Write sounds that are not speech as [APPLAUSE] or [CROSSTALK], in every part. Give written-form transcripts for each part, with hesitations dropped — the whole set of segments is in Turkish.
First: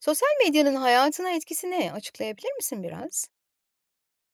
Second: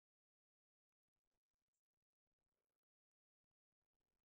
Sosyal medyanın hayatına etkisi ne? Açıklayabilir misin biraz?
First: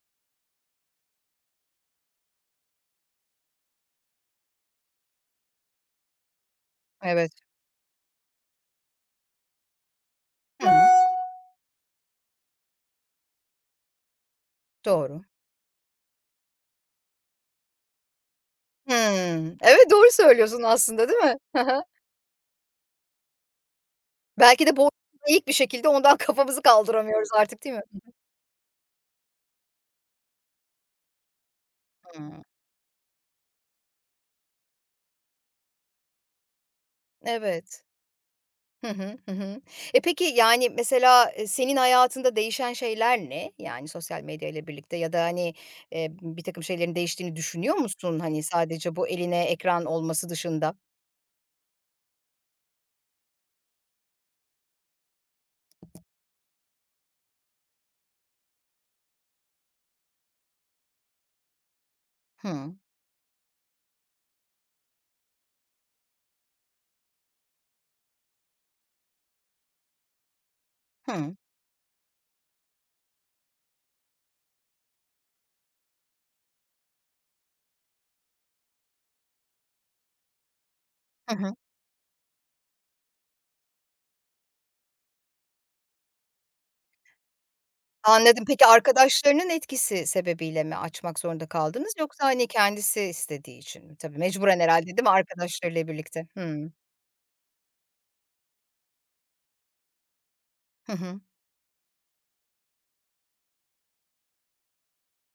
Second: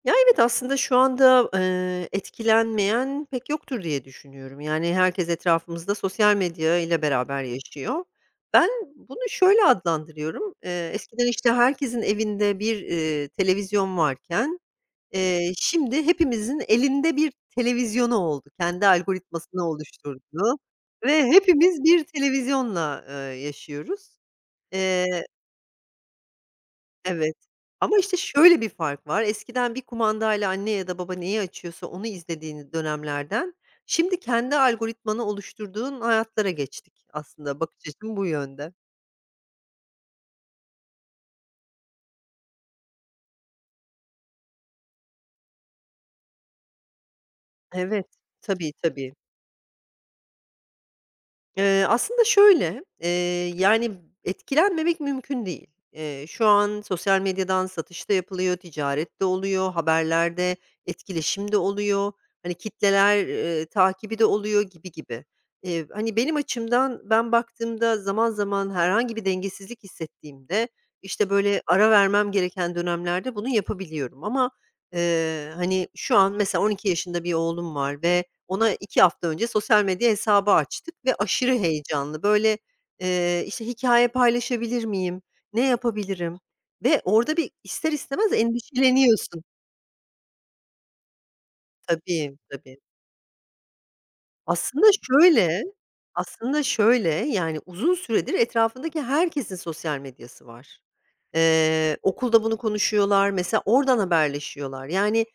Ya, evet, aslında şu anda, etkilenmeyen pek yoktur diye düşünüyorum. Yani, herkes etrafımızda sosyal medya ile Evet. beraber yaşıyor. Ben bunu şöyle adlandırıyorum. Hı Eee, hı. eskiden, işte, herkesin evinde bir, televizyon varken, Doğru. Şimdi hepimizin elinde bir televizyonu oldu. Kendi Hımm. algoritmasını Evet, doğru oluşturdu söylüyorsun aslında, değil ve mi? Hı hı. hepimiz bir televizyonla, yaşıyoruz. Belki de boynu eğik bir şekilde ondan [LAUGHS] kafamızı kaldıramıyoruz Evet. artık, değil mi? Ama, işte, şöyle bir fark var. Eskiden bir kumandayla anne ya da baba neyi açıyorsa onu Hımm. izlediğiniz dönemlerden, şimdi kendi algoritmanı oluşturduğun hayatlara geçtik aslında. Evet. Bakış açım bu yönde. Hı hı. Hı hı. Peki, yani, mesela, senin hayatında değişen şeyler ne? Yani, sosyal medyayla birlikte ya da, hani, birtakım şeylerin değiştiğini düşünüyor Evet. musun? Hani, Tabii, sadece bu tabii. eline ekran olması dışında. Aslında şöyle, yani, etkilenmemek mümkün değil. Şu an sosyal medyadan satışta yapılıyor, ticarette oluyor, haberlerde, etkileşimde oluyor, hani, Hımm. kitleler, takibi de oluyor gibi gibi. Hani, benim açımdan ben baktığımda zaman zaman herhangi bir dengesizlik hissettiğimde, işte, Hı. böyle, ara vermem gereken dönemlerde bunu yapabiliyorum ama, hani, şu an mesela 12 yaşında bir oğlum var ve ona 2 hafta önce sosyal medya hesabı açtık ve Hı aşırı hı. heyecanlı. Böyle, işte, hikaye paylaşabilir miyim, ne yapabilirim ve orada bir ister istemez Anladım. Peki endişeleniyorsun. arkadaşlarının etkisi sebebiyle mi açmak zorunda kaldınız yoksa, Tabii, hani, tabii. kendisi istediği için mi? Tabii mecburen herhalde Aslında değil mi şöyle, arkadaşlarıyla birlikte? Hımm. Yani, uzun süredir etrafındaki herkesin sosyal medyası var. Hı hı. Okulda bunu konuşuyorlar, mesela oradan haberleşiyorlar. Yani,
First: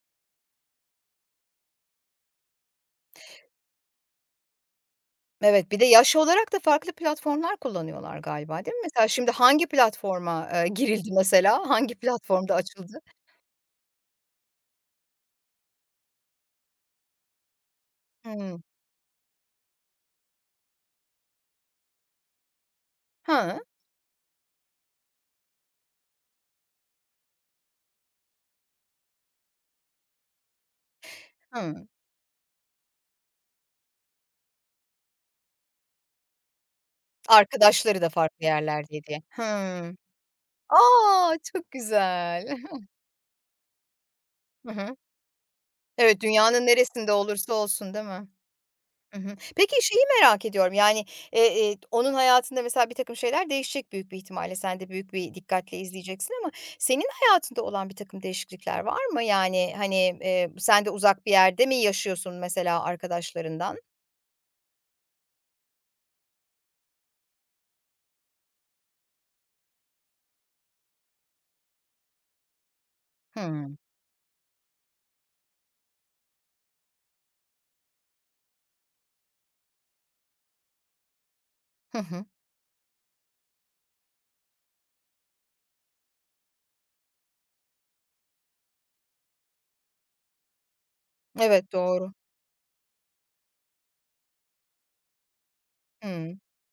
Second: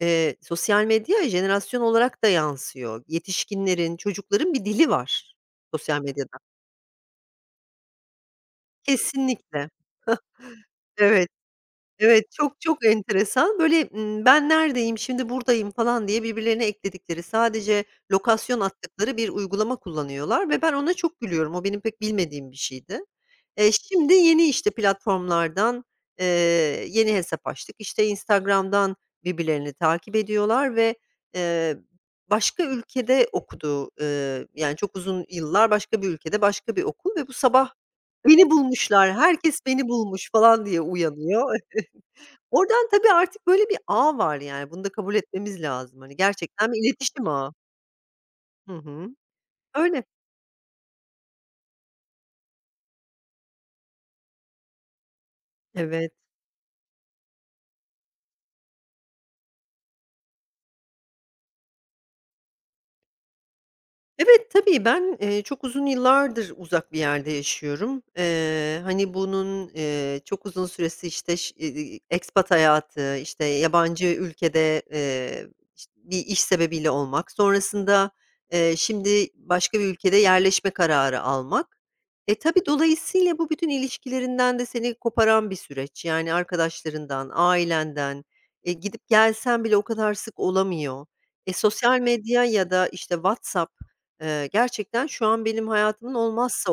sosyal medya jenerasyon olarak da yansıyor. Yetişkinlerin, çocukların bir dili var Evet, bir de sosyal yaş medyada. olarak da farklı platformlar kullanıyorlar galiba, değil mi? Mesela şimdi hangi Kesinlikle. platforma, girildi Evet. mesela? Hangi Evet, platformda çok çok açıldı? enteresan. Böyle, "Ben neredeyim, şimdi buradayım." falan diye birbirlerine ekledikleri, sadece lokasyon Hımm. attıkları bir uygulama kullanıyorlar ve ben ona çok gülüyorum. O benim pek bilmediğim bir şeydi. Hı. Şimdi yeni, işte, platformlardan, eee, yeni hesap açtık. İşte, Instagram'dan birbirlerini takip ediyorlar ve, eee, Hı. başka ülkede okudu, yani, çok uzun yıllar başka bir ülkede, başka bir okul ve bu sabah Arkadaşları da farklı beni yerlerde bulmuşlar, diye. herkes beni Hımm. bulmuş falan A! diye uyanıyor. Çok güzel. [LAUGHS] Oradan tabii artık böyle bir ağ var yani. Hı Bunu da hı. kabul etmemiz lazım. Hani Evet, dünyanın gerçekten bir neresinde iletişim ağı. olursa olsun, değil mi? Hı hı. Hı hı. Peki, Öyle. şeyi merak ediyorum, yani, onun hayatında mesela bir takım şeyler değişecek büyük bir ihtimalle. Sen de büyük bir dikkatle Evet. izleyeceksin ama senin hayatında olan bir takım değişiklikler var mı? Yani, hani, sen de uzak bir yerde mi yaşıyorsun mesela arkadaşlarından? Evet, tabii. Ben, çok uzun yıllardır uzak bir yerde yaşıyorum. Hani, bunun, çok uzun süresi, işte, expat hayatı, işte, Hımm. yabancı ülkede, bir iş sebebiyle olmak, sonrasında, şimdi başka bir ülkede yerleşme kararı almak. Hı hı. E, tabii, dolayısıyla bu bütün ilişkilerinden de seni koparan bir süreç. Yani arkadaşlarından, ailenden, e, gidip gelsen bile o kadar sık olamıyor. E, Evet, sosyal doğru. medya ya da, işte, WhatsApp. Gerçekten şu an benim hayatımın Hımm. olmazsa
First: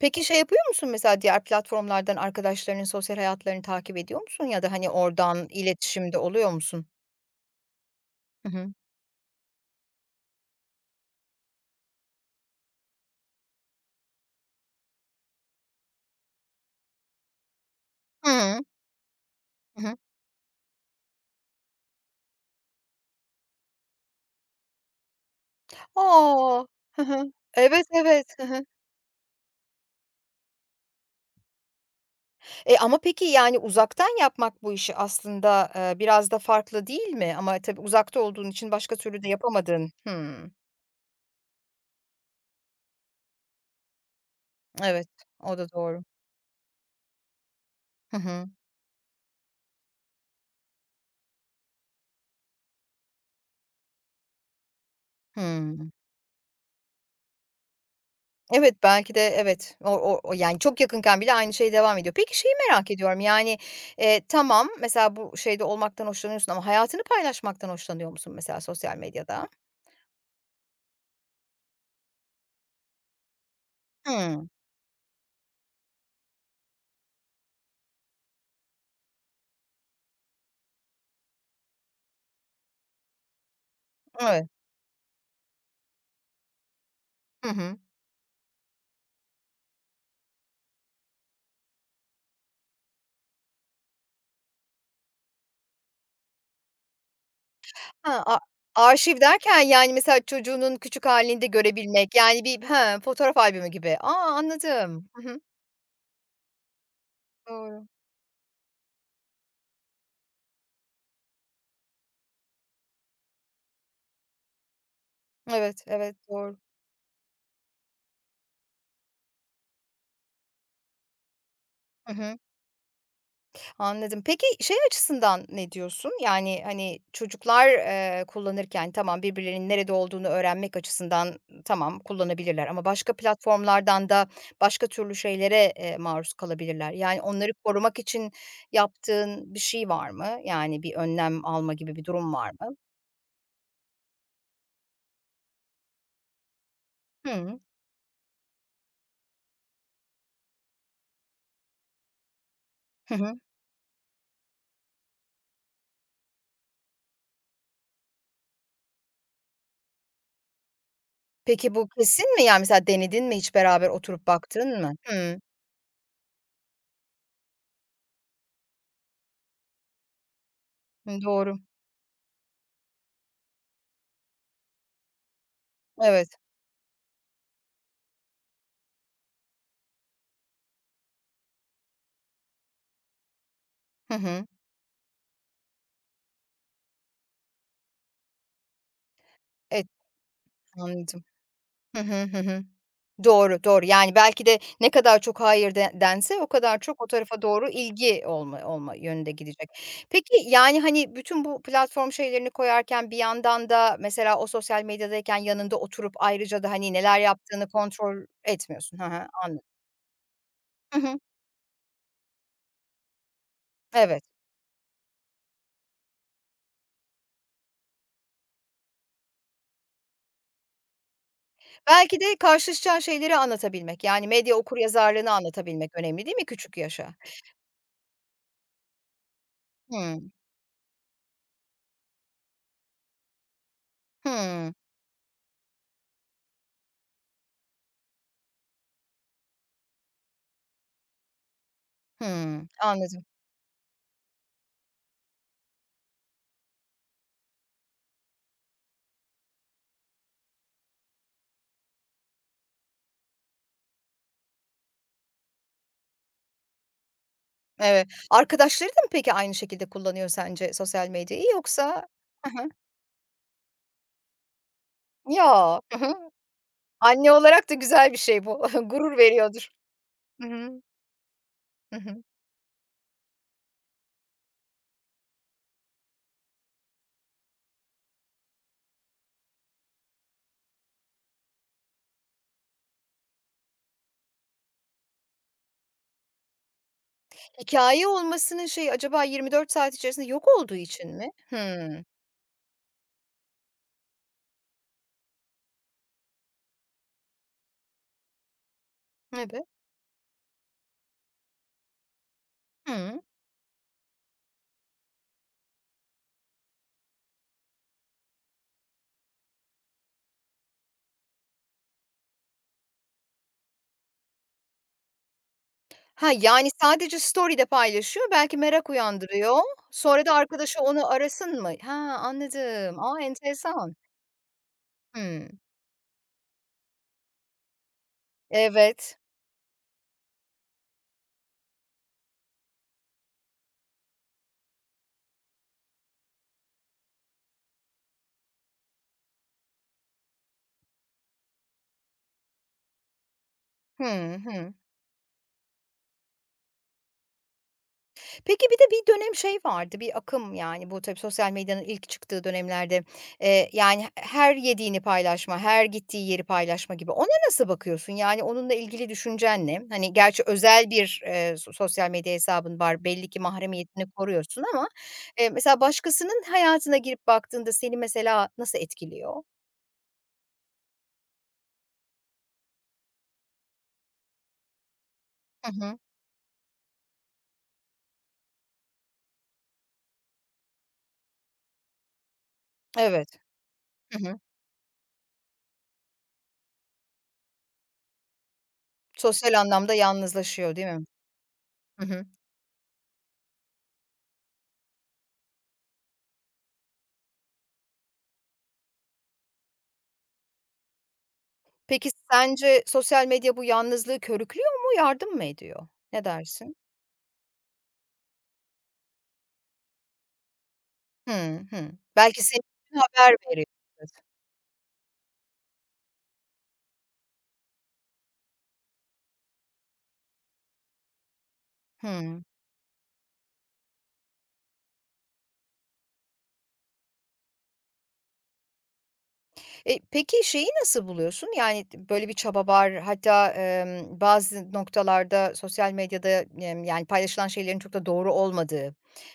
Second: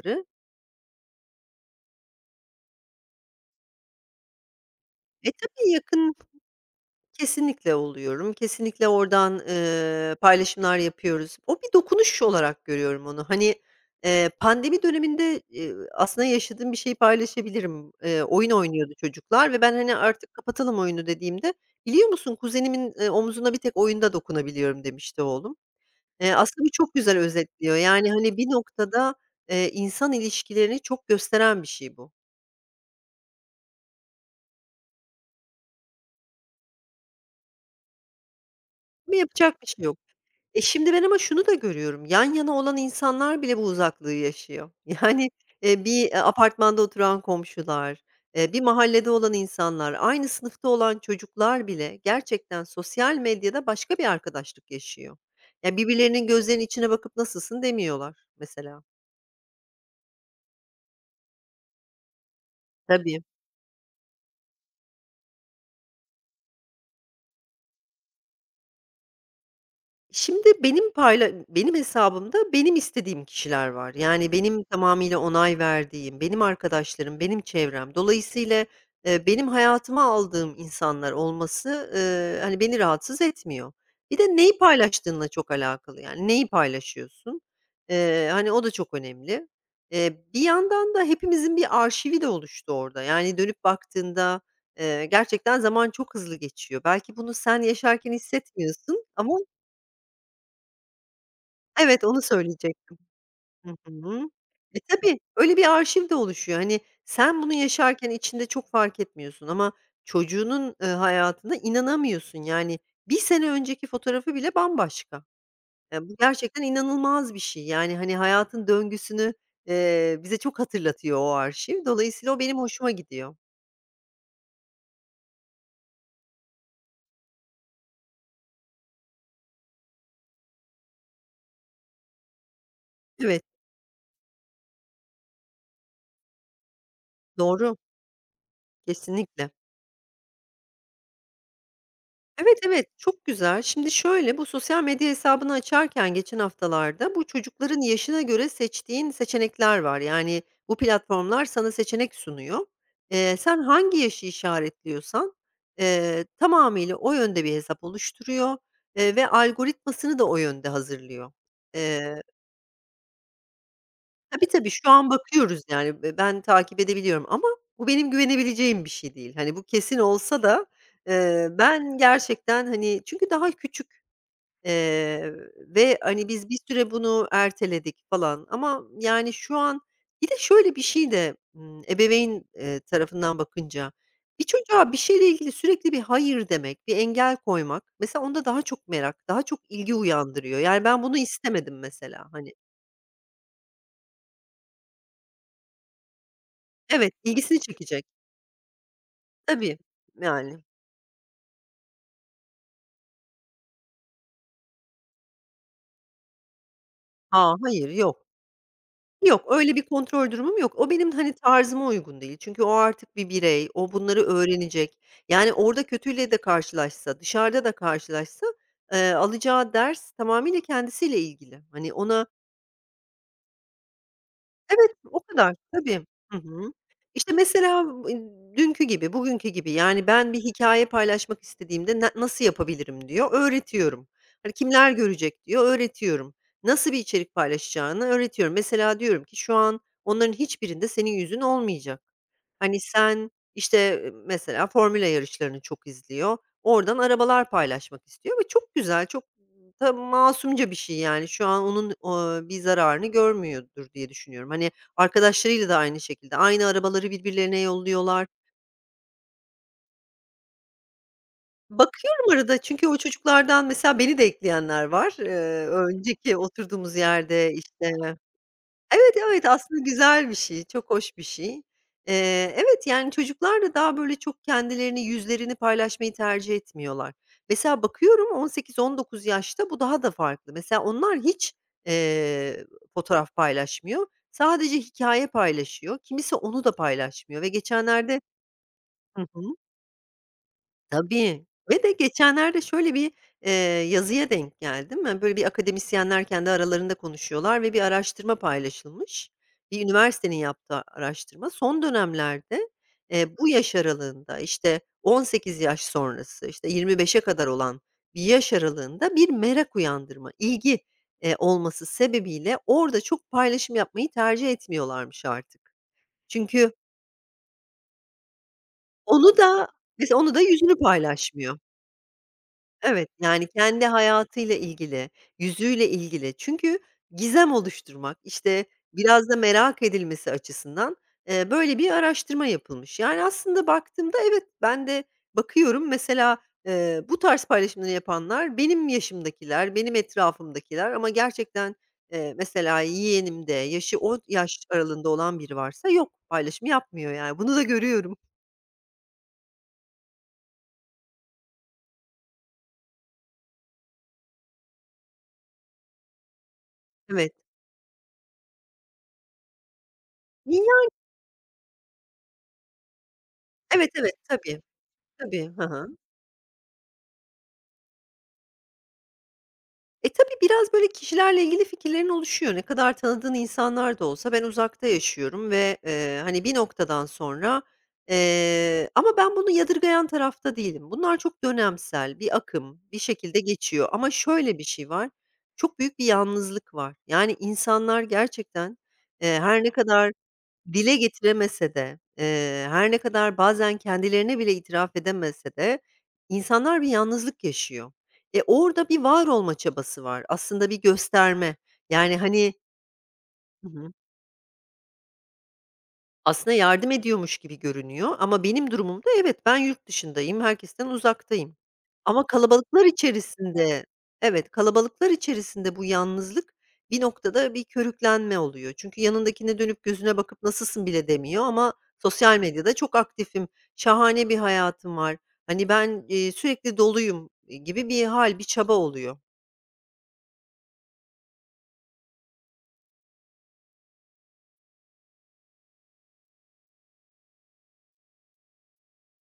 Peki, şey yapıyor musun mesela diğer platformlardan arkadaşlarının sosyal hayatlarını takip ediyor musun ya da, hani, E, oradan tabii yakın iletişimde oluyor musun? kesinlikle oluyorum. Hı hı. Kesinlikle oradan, paylaşımlar yapıyoruz. O bir dokunuş olarak görüyorum onu. Hani, pandemi döneminde, aslında yaşadığım bir şeyi paylaşabilirim. Oyun Hıı. oynuyordu çocuklar ve ben, Hı hani, hı. "Artık kapatalım oyunu." dediğimde, "Biliyor musun kuzenimin, omzuna bir tek oyunda dokunabiliyorum." demişti oğlum. Aslında A! bu çok Hı güzel hı. özetliyor. Evet, Yani, evet. hani, Hı bir hı. noktada, insan ilişkilerini çok gösteren bir şey bu. E, ama peki, yani, uzaktan yapmak bu işi aslında, biraz da farklı değil mi? Ama tabii uzakta olduğun için başka Ama türlü de yapacak bir şey yapamadın. yok. Hımm. E, şimdi ben ama şunu da görüyorum, yan yana olan insanlar bile bu uzaklığı yaşıyor. [LAUGHS] Evet, Yani, o da doğru. bir, apartmanda oturan komşular, Hı hı. Bir mahallede olan insanlar, aynı sınıfta olan çocuklar bile gerçekten sosyal medyada başka bir arkadaşlık yaşıyor. Ya, Hımm. birbirlerinin gözlerinin içine bakıp "Nasılsın?" demiyorlar Evet, mesela. belki de evet. O yani, çok yakınken bile aynı şey devam ediyor. Peki, şeyi merak ediyorum, Tabii. yani, tamam, mesela bu şeyde olmaktan hoşlanıyorsun ama hayatını paylaşmaktan hoşlanıyor musun mesela sosyal medyada? Şimdi benim hesabımda benim istediğim kişiler var. Yani Hımm. benim tamamıyla onay verdiğim, benim arkadaşlarım, benim çevrem. Dolayısıyla, benim hayatıma aldığım insanlar olması, hani, beni rahatsız etmiyor. Bir de Evet. neyi paylaştığınla çok alakalı, yani, neyi paylaşıyorsun? Hı hı. Hani, o da çok önemli. Bir yandan da hepimizin bir arşivi de oluştu orada. Yani, dönüp baktığında, gerçekten zaman çok hızlı geçiyor. Belki bunu sen yaşarken Ha, a hissetmiyorsun Arşiv ama derken, yani, mesela çocuğunun küçük halini de evet, görebilmek, onu yani, bir söyleyecektim. He, fotoğraf albümü Hı gibi. A, hı. E, anladım. tabii, Hı hı. öyle bir arşiv de oluşuyor. Hani, sen bunu Doğru. yaşarken içinde çok fark etmiyorsun ama çocuğunun, hayatına inanamıyorsun. Yani 1 sene önceki fotoğrafı bile bambaşka. Evet, Ya, bu evet, doğru. gerçekten inanılmaz bir şey. Yani, hani, hayatın döngüsünü, bize çok hatırlatıyor o arşiv. Hı Dolayısıyla hı. o benim hoşuma gidiyor. Anladım. Peki, şey açısından ne diyorsun? Yani, hani, çocuklar, kullanırken tamam, birbirlerinin nerede olduğunu öğrenmek açısından tamam, kullanabilirler ama başka Evet, platformlardan da başka türlü şeylere, maruz kalabilirler. Yani, onları doğru. korumak için Kesinlikle. yaptığın bir şey var mı? Yani, bir önlem alma gibi bir durum var Evet, mı? evet, çok güzel. Şimdi şöyle, bu sosyal medya hesabını açarken geçen haftalarda bu Hı. çocukların yaşına göre seçtiğin seçenekler var. Yani bu platformlar sana seçenek sunuyor. Hı Eee, hı. sen hangi yaşı işaretliyorsan, tamamıyla o yönde bir hesap oluşturuyor, ve algoritmasını da o yönde hazırlıyor. Peki bu Eee kesin mi? Yani, mesela denedin mi, hiç beraber oturup Tabii, tabii, baktın şu mı? an Hımm. bakıyoruz yani. Ben takip edebiliyorum ama bu benim güvenebileceğim bir şey değil. Hani, bu kesin olsa da, Hı, doğru. ben gerçekten, hani, çünkü daha küçük. Ve, hani, Evet. biz bir süre bunu erteledik falan ama, yani, şu an bir de şöyle bir şey de, ebeveyn, tarafından bakınca Hı bir hı. çocuğa bir şeyle ilgili sürekli bir hayır demek, bir engel koymak mesela onda daha çok merak, daha çok Evet, ilgi uyandırıyor. Yani, ben bunu anladım. istemedim Hı hı, mesela, hı hani hı. Doğru, doğru. Yani, belki de ne kadar çok hayır de dense o kadar çok o evet, tarafa ilgisini doğru çekecek. ilgi olma yönünde gidecek. Tabii, Peki, yani. yani, hani, bütün bu platform şeylerini koyarken bir yandan da mesela o sosyal medyadayken yanında oturup ayrıca da, hani, neler Aa yaptığını hayır, kontrol yok. etmiyorsun. Hı hı, Yok, anladım. öyle bir kontrol durumum yok. O Hı benim, hı. hani, tarzıma uygun değil. Çünkü o artık bir birey, o bunları Evet. öğrenecek. Yani orada kötüyle de karşılaşsa, dışarıda da karşılaşsa, alacağı ders tamamıyla kendisiyle ilgili. Hani, Belki de ona karşılaşacağın şeyleri anlatabilmek, yani medya evet, o okuryazarlığını kadar. anlatabilmek Tabii. önemli değil Hı mi hı. küçük yaşa? İşte, mesela, dünkü gibi, bugünkü gibi, yani, Hıı. ben bir hikâye paylaşmak istediğimde nasıl yapabilirim diyor, öğretiyorum. Hani, Hıı. kimler görecek diyor, öğretiyorum. Nasıl bir içerik paylaşacağını öğretiyorum. Mesela diyorum ki, şu an onların hiçbirinde senin yüzün olmayacak. Hıı. Hani, Anladım. sen, işte, mesela formula yarışlarını çok izliyor. Oradan arabalar paylaşmak istiyor ve çok güzel, çok da masumca bir şey, yani. Şu an onun, bir zararını görmüyordur diye düşünüyorum. Hani, arkadaşlarıyla da aynı şekilde aynı arabaları birbirlerine Evet. yolluyorlar. Arkadaşları da mı peki aynı şekilde kullanıyor sence sosyal medyayı yoksa? Bakıyorum Hı arada hı. çünkü o çocuklardan mesela beni de ekleyenler var. Eee, Ya. Hı hı. önceki oturduğumuz Anne yerde, olarak da işte güzel bir şey bu. [LAUGHS] evet, Gurur evet, veriyordur. aslında güzel bir Hı şey, hı. çok hoş bir şey. Hı hı. Evet, yani, çocuklar da daha, böyle, çok kendilerini, yüzlerini paylaşmayı tercih etmiyorlar. Mesela bakıyorum 18-19 yaşta bu daha da farklı. Mesela onlar hiç, eee, fotoğraf paylaşmıyor. Sadece hikaye paylaşıyor. Kimisi onu da paylaşmıyor ve Hikâye geçenlerde olmasının şeyi hı acaba hı. 24 saat içerisinde yok olduğu için mi? Tabii ve de Hıı. geçenlerde şöyle bir, eee, yazıya denk geldim. Hani, böyle bir akademisyenler kendi aralarında konuşuyorlar ve bir araştırma paylaşılmış. Evet. Bir üniversitenin yaptığı araştırma. Son dönemlerde, Hıı. Bu yaş aralığında, işte, 18 yaş sonrası, işte, 25'e kadar olan bir yaş aralığında bir merak uyandırma, ilgi, olması sebebiyle orada çok paylaşım yapmayı tercih etmiyorlarmış artık. Ha, yani Çünkü sadece story'de paylaşıyor, belki merak onu uyandırıyor. da, mesela Sonra da onu da yüzünü arkadaşı onu paylaşmıyor. arasın mı? Ha, anladım. Evet, A, yani kendi enteresan. hayatıyla ilgili, Hmm. yüzüyle ilgili. Çünkü gizem oluşturmak, işte, Evet. biraz da merak edilmesi açısından, böyle bir araştırma yapılmış. Yani aslında baktığımda evet, ben de bakıyorum mesela, bu tarz paylaşımları yapanlar benim yaşımdakiler, benim etrafımdakiler ama gerçekten, mesela yeğenimde, yaşı Hı o yaş hı. aralığında olan biri varsa yok, paylaşım yapmıyor yani. Bunu da görüyorum. Peki, bir de bir dönem şey vardı, bir akım, yani, bu tabii sosyal medyanın ilk çıktığı dönemlerde, yani, her yediğini paylaşma, her gittiği yeri paylaşma gibi. Ona Evet. nasıl bakıyorsun? Yani, onunla ilgili düşüncen ne? Hani, gerçi Ya, özel bir, sosyal medya hesabın var, belli ki evet, mahremiyetini evet, tabii, koruyorsun ama, tabii. Hı mesela hı. başkasının hayatına girip baktığında seni mesela nasıl etkiliyor? E, tabii biraz böyle kişilerle ilgili fikirlerin oluşuyor. Ne kadar tanıdığın insanlar da olsa ben uzakta yaşıyorum Hı ve, hı. Hani, bir noktadan sonra, ama ben bunu yadırgayan tarafta değilim. Bunlar çok dönemsel, bir akım, bir Evet. şekilde geçiyor ama Hı hı. şöyle bir şey var, çok büyük bir yalnızlık var. Yani, insanlar gerçekten, Sosyal her ne anlamda kadar yalnızlaşıyor, değil dile mi? getiremese de, Hı hı. Her ne kadar bazen kendilerine bile itiraf edemese de insanlar bir yalnızlık yaşıyor. E, orada bir var olma çabası var. Aslında bir gösterme. Peki Yani, hani sence sosyal medya bu hı hı. yalnızlığı körüklüyor mu, yardım mı ediyor? Ne Aslında dersin? yardım ediyormuş gibi görünüyor ama benim durumumda evet, ben yurt dışındayım, herkesten Hı uzaktayım. hı. Ama Belki senin kalabalıklar için haber veriyor. içerisinde evet, kalabalıklar içerisinde bu yalnızlık bir noktada bir körüklenme oluyor. Çünkü yanındakine dönüp gözüne bakıp "Nasılsın?" bile demiyor ama sosyal Hıı. medyada çok aktifim, şahane bir hayatım var, hani, ben, sürekli doluyum, gibi bir hal bir çaba oluyor. Peki şeyi nasıl buluyorsun? Yani t böyle bir çaba var. Hatta, bazı noktalarda sosyal medyada, yani paylaşılan şeylerin çok da doğru olmadığı,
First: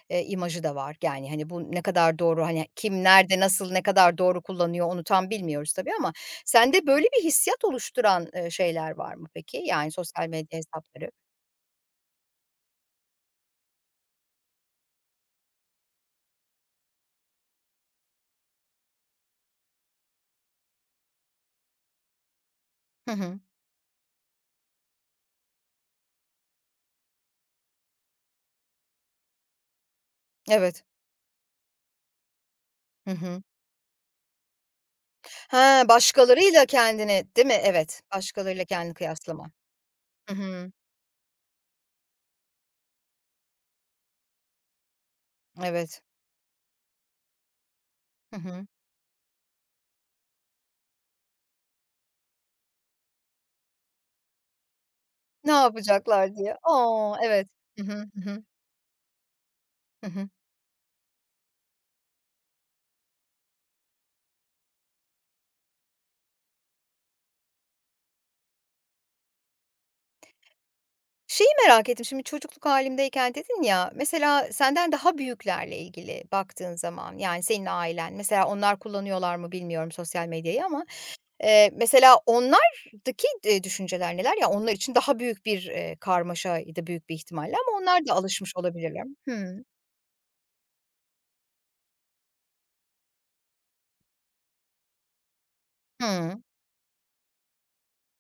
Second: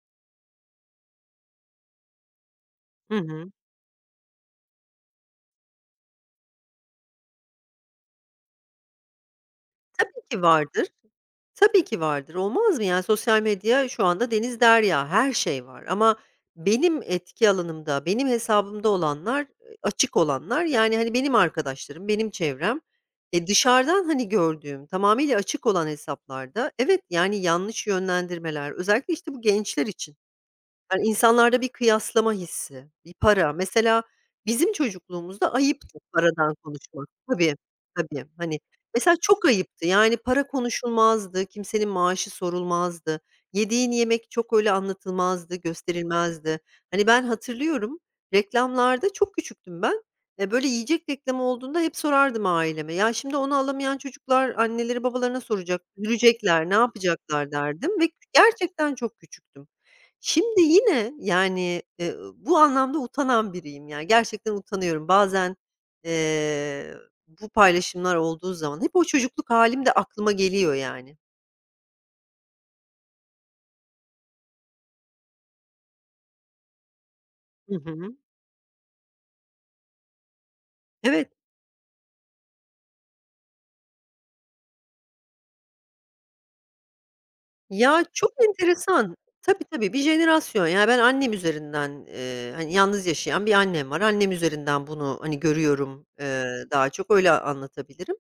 imajı da var. Yani, hani, bu ne kadar doğru, hani, kim, Hı nerede, hı. nasıl, ne kadar doğru kullanıyor onu tam bilmiyoruz tabii ama sende böyle bir hissiyat oluşturan, şeyler var mı peki? Yani sosyal Tabii ki medya vardır. hesapları. Tabii ki vardır. Olmaz mı? Yani, sosyal medya şu anda deniz derya, her şey var ama benim etki alanımda, benim hesabımda olanlar, açık olanlar, yani, hani, benim arkadaşlarım, benim çevrem. Hı hı. E, dışarıdan, hani, gördüğüm, tamamıyla açık olan hesaplarda evet, yani, yanlış yönlendirmeler, özellikle, işte, bu gençler için Evet. yani, insanlarda bir kıyaslama hissi, Hı bir hı. para. Mesela bizim çocukluğumuzda He, ayıptı paradan başkalarıyla konuşmak. kendini değil Tabii, mi? Evet, tabii. Hani, başkalarıyla kendini mesela çok kıyaslama. ayıptı. Yani, Hı para hı. konuşulmazdı, kimsenin maaşı sorulmazdı. Yediğin yemek çok öyle anlatılmazdı, Evet. gösterilmezdi. Hani, ben hatırlıyorum, Hı hı. reklamlarda çok küçüktüm ben. Böyle yiyecek reklamı olduğunda hep sorardım aileme. Ya, şimdi onu alamayan çocuklar anneleri babalarına Ne soracak, yapacaklar diye. üzülecekler, ne A! Evet. yapacaklar Hı hı. derdim ve Hı hı. gerçekten çok küçüktüm. Hı hı. Şimdi yine, yani, bu anlamda utanan biriyim. Yani, gerçekten utanıyorum. Bazen, eee, bu paylaşımlar olduğu zaman hep o çocukluk halim de aklıma geliyor, yani. Şeyi merak ettim, şimdi çocukluk halimdeyken dedin ya, mesela senden daha büyüklerle ilgili baktığın zaman, yani, senin Hı ailen, hı. mesela onlar kullanıyorlar mı bilmiyorum sosyal medyayı ama, Evet. Mesela onlardaki, düşünceler neler? Ya onlar için daha büyük bir, karmaşaydı büyük bir ihtimalle ama Ya, onlar da çok alışmış olabilirler. enteresan. Hıı. Tabii, tabii, bir jenerasyon. Yani, ben annem üzerinden, hani, yalnız yaşayan bir annem var. Annem üzerinden bunu, hani, görüyorum, Hıı. Daha çok öyle anlatabilirim.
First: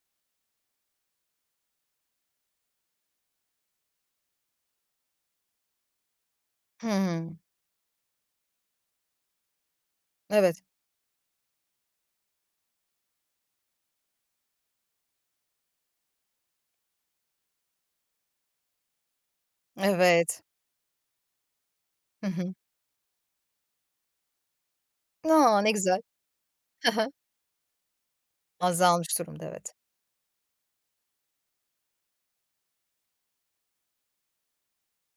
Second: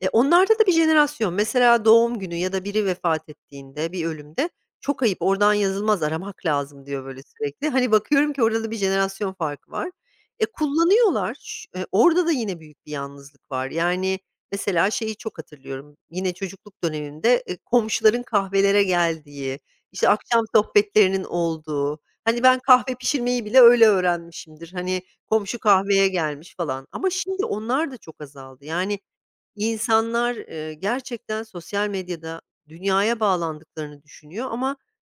E, onlarda da bir jenerasyon. Mesela doğum günü ya da biri vefat ettiğinde, bir ölümde, "Çok ayıp, oradan yazılmaz, aramak Hı lazım." diyor böyle hı. sürekli. Hani, bakıyorum ki orada da bir jenerasyon farkı var. E, Evet, kullanıyorlar. Ş orada da yine büyük bir yalnızlık var. Yani, mesela şeyi çok hatırlıyorum, yine çocukluk dönemimde, komşuların kahvelere geldiği, işte, evet. akşam sohbetlerinin olduğu, Hı hani, hı. ben kahve pişirmeyi bile öyle öğrenmişimdir. Hani, komşu A, ne güzel. kahveye gelmiş falan Hı hı. ama şimdi onlar da çok azaldı. Yani, Azalmış durumda, evet. insanlar, gerçekten sosyal medyada dünyaya bağlandıklarını düşünüyor ama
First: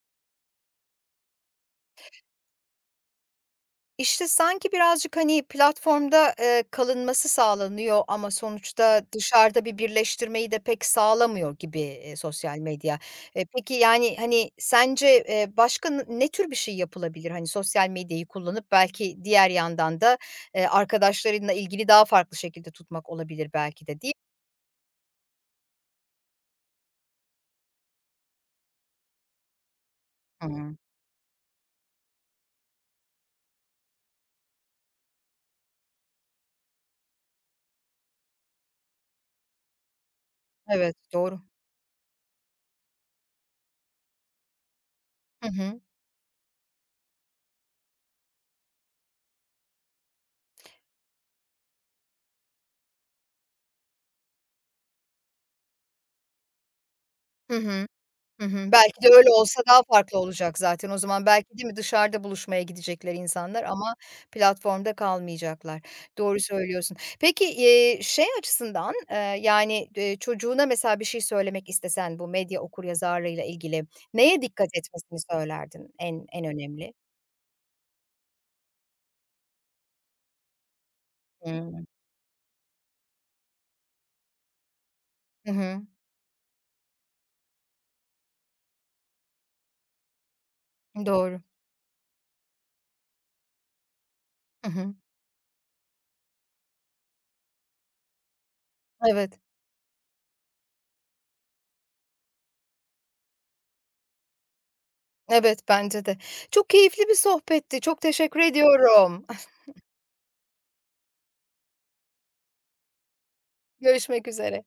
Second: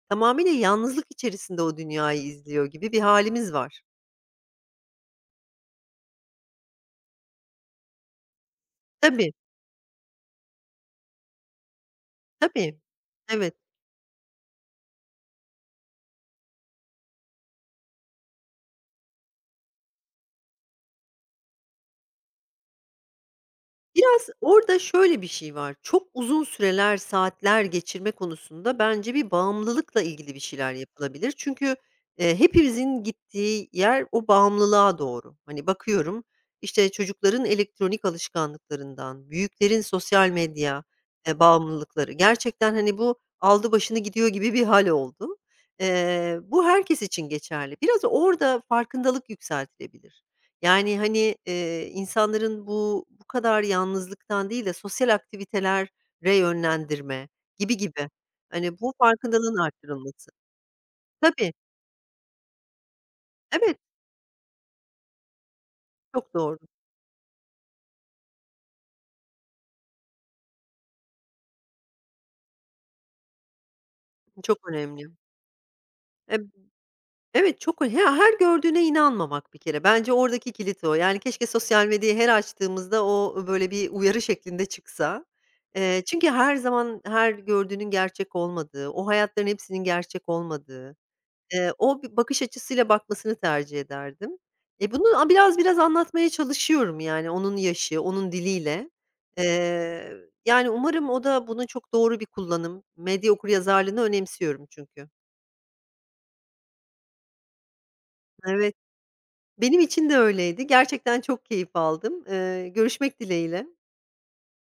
tamamıyla yalnızlık içerisinde o dünyayı izliyor gibi bir halimiz var. İşte, sanki birazcık, hani, platformda, kalınması sağlanıyor ama sonuçta Tabii, dışarıda bir birleştirmeyi de pek sağlamıyor gibi, sosyal tabii. medya. Evet. Peki, yani, hani, sence, başka ne tür bir şey yapılabilir? Hani, sosyal medyayı kullanıp belki diğer yandan da, arkadaşlarınla ilgili daha farklı şekilde tutmak olabilir belki de, değil Biraz mi? orada şöyle bir şey var, çok uzun süreler, saatler geçirme konusunda bence bir bağımlılıkla ilgili bir şeyler Hıı. yapılabilir. Çünkü, hepimizin gittiği yer o bağımlılığa doğru. Hani, bakıyorum, işte, çocukların elektronik alışkanlıklarından, büyüklerin sosyal medya, Evet, doğru. bağımlılıkları gerçekten, hani, bu aldı başını gidiyor gibi bir hal oldu. Hı hı. Bu herkes için geçerli. Biraz orada farkındalık yükseltilebilir. Yani, hani, insanların bu kadar yalnızlıktan değil de sosyal aktivitelere yönlendirme Hı gibi hı. gibi. Hı hı. Hani, bu Belki de öyle farkındalığın olsa daha farklı arttırılması. olacak zaten o zaman. Tabii, Belki, değil mi, dışarıda buluşmaya gidecekler insanlar evet, ama platformda kalmayacaklar. çok Doğru doğru, söylüyorsun. Peki, şey açısından, yani, çocuğuna mesela bir şey söylemek istesen bu medya okuryazarlığıyla ilgili neye dikkat çok önemli. etmesini söylerdin Eb en önemli? evet, çok ö he her gördüğüne inanmamak bir kere. Bence oradaki kilit o. Yani, keşke Hımm. sosyal medyayı her açtığımızda o, böyle, bir uyarı şeklinde çıksa. Hı hı. Çünkü her zaman her gördüğünün gerçek olmadığı, o hayatların hepsinin gerçek olmadığı Doğru. O bir bakış açısıyla bakmasını tercih ederdim. Hı E, hı. bunu biraz anlatmaya çalışıyorum yani onun yaşı, onun diliyle. Evet. Eee, yani umarım o da bunu çok doğru bir kullanım. Medya okuryazarlığını önemsiyorum çünkü. Evet, bence de. Çok keyifli bir sohbetti. Çok teşekkür Evet, ediyorum. [LAUGHS] benim için de öyleydi. Gerçekten çok keyif aldım. Görüşmek dileğiyle. Görüşmek üzere.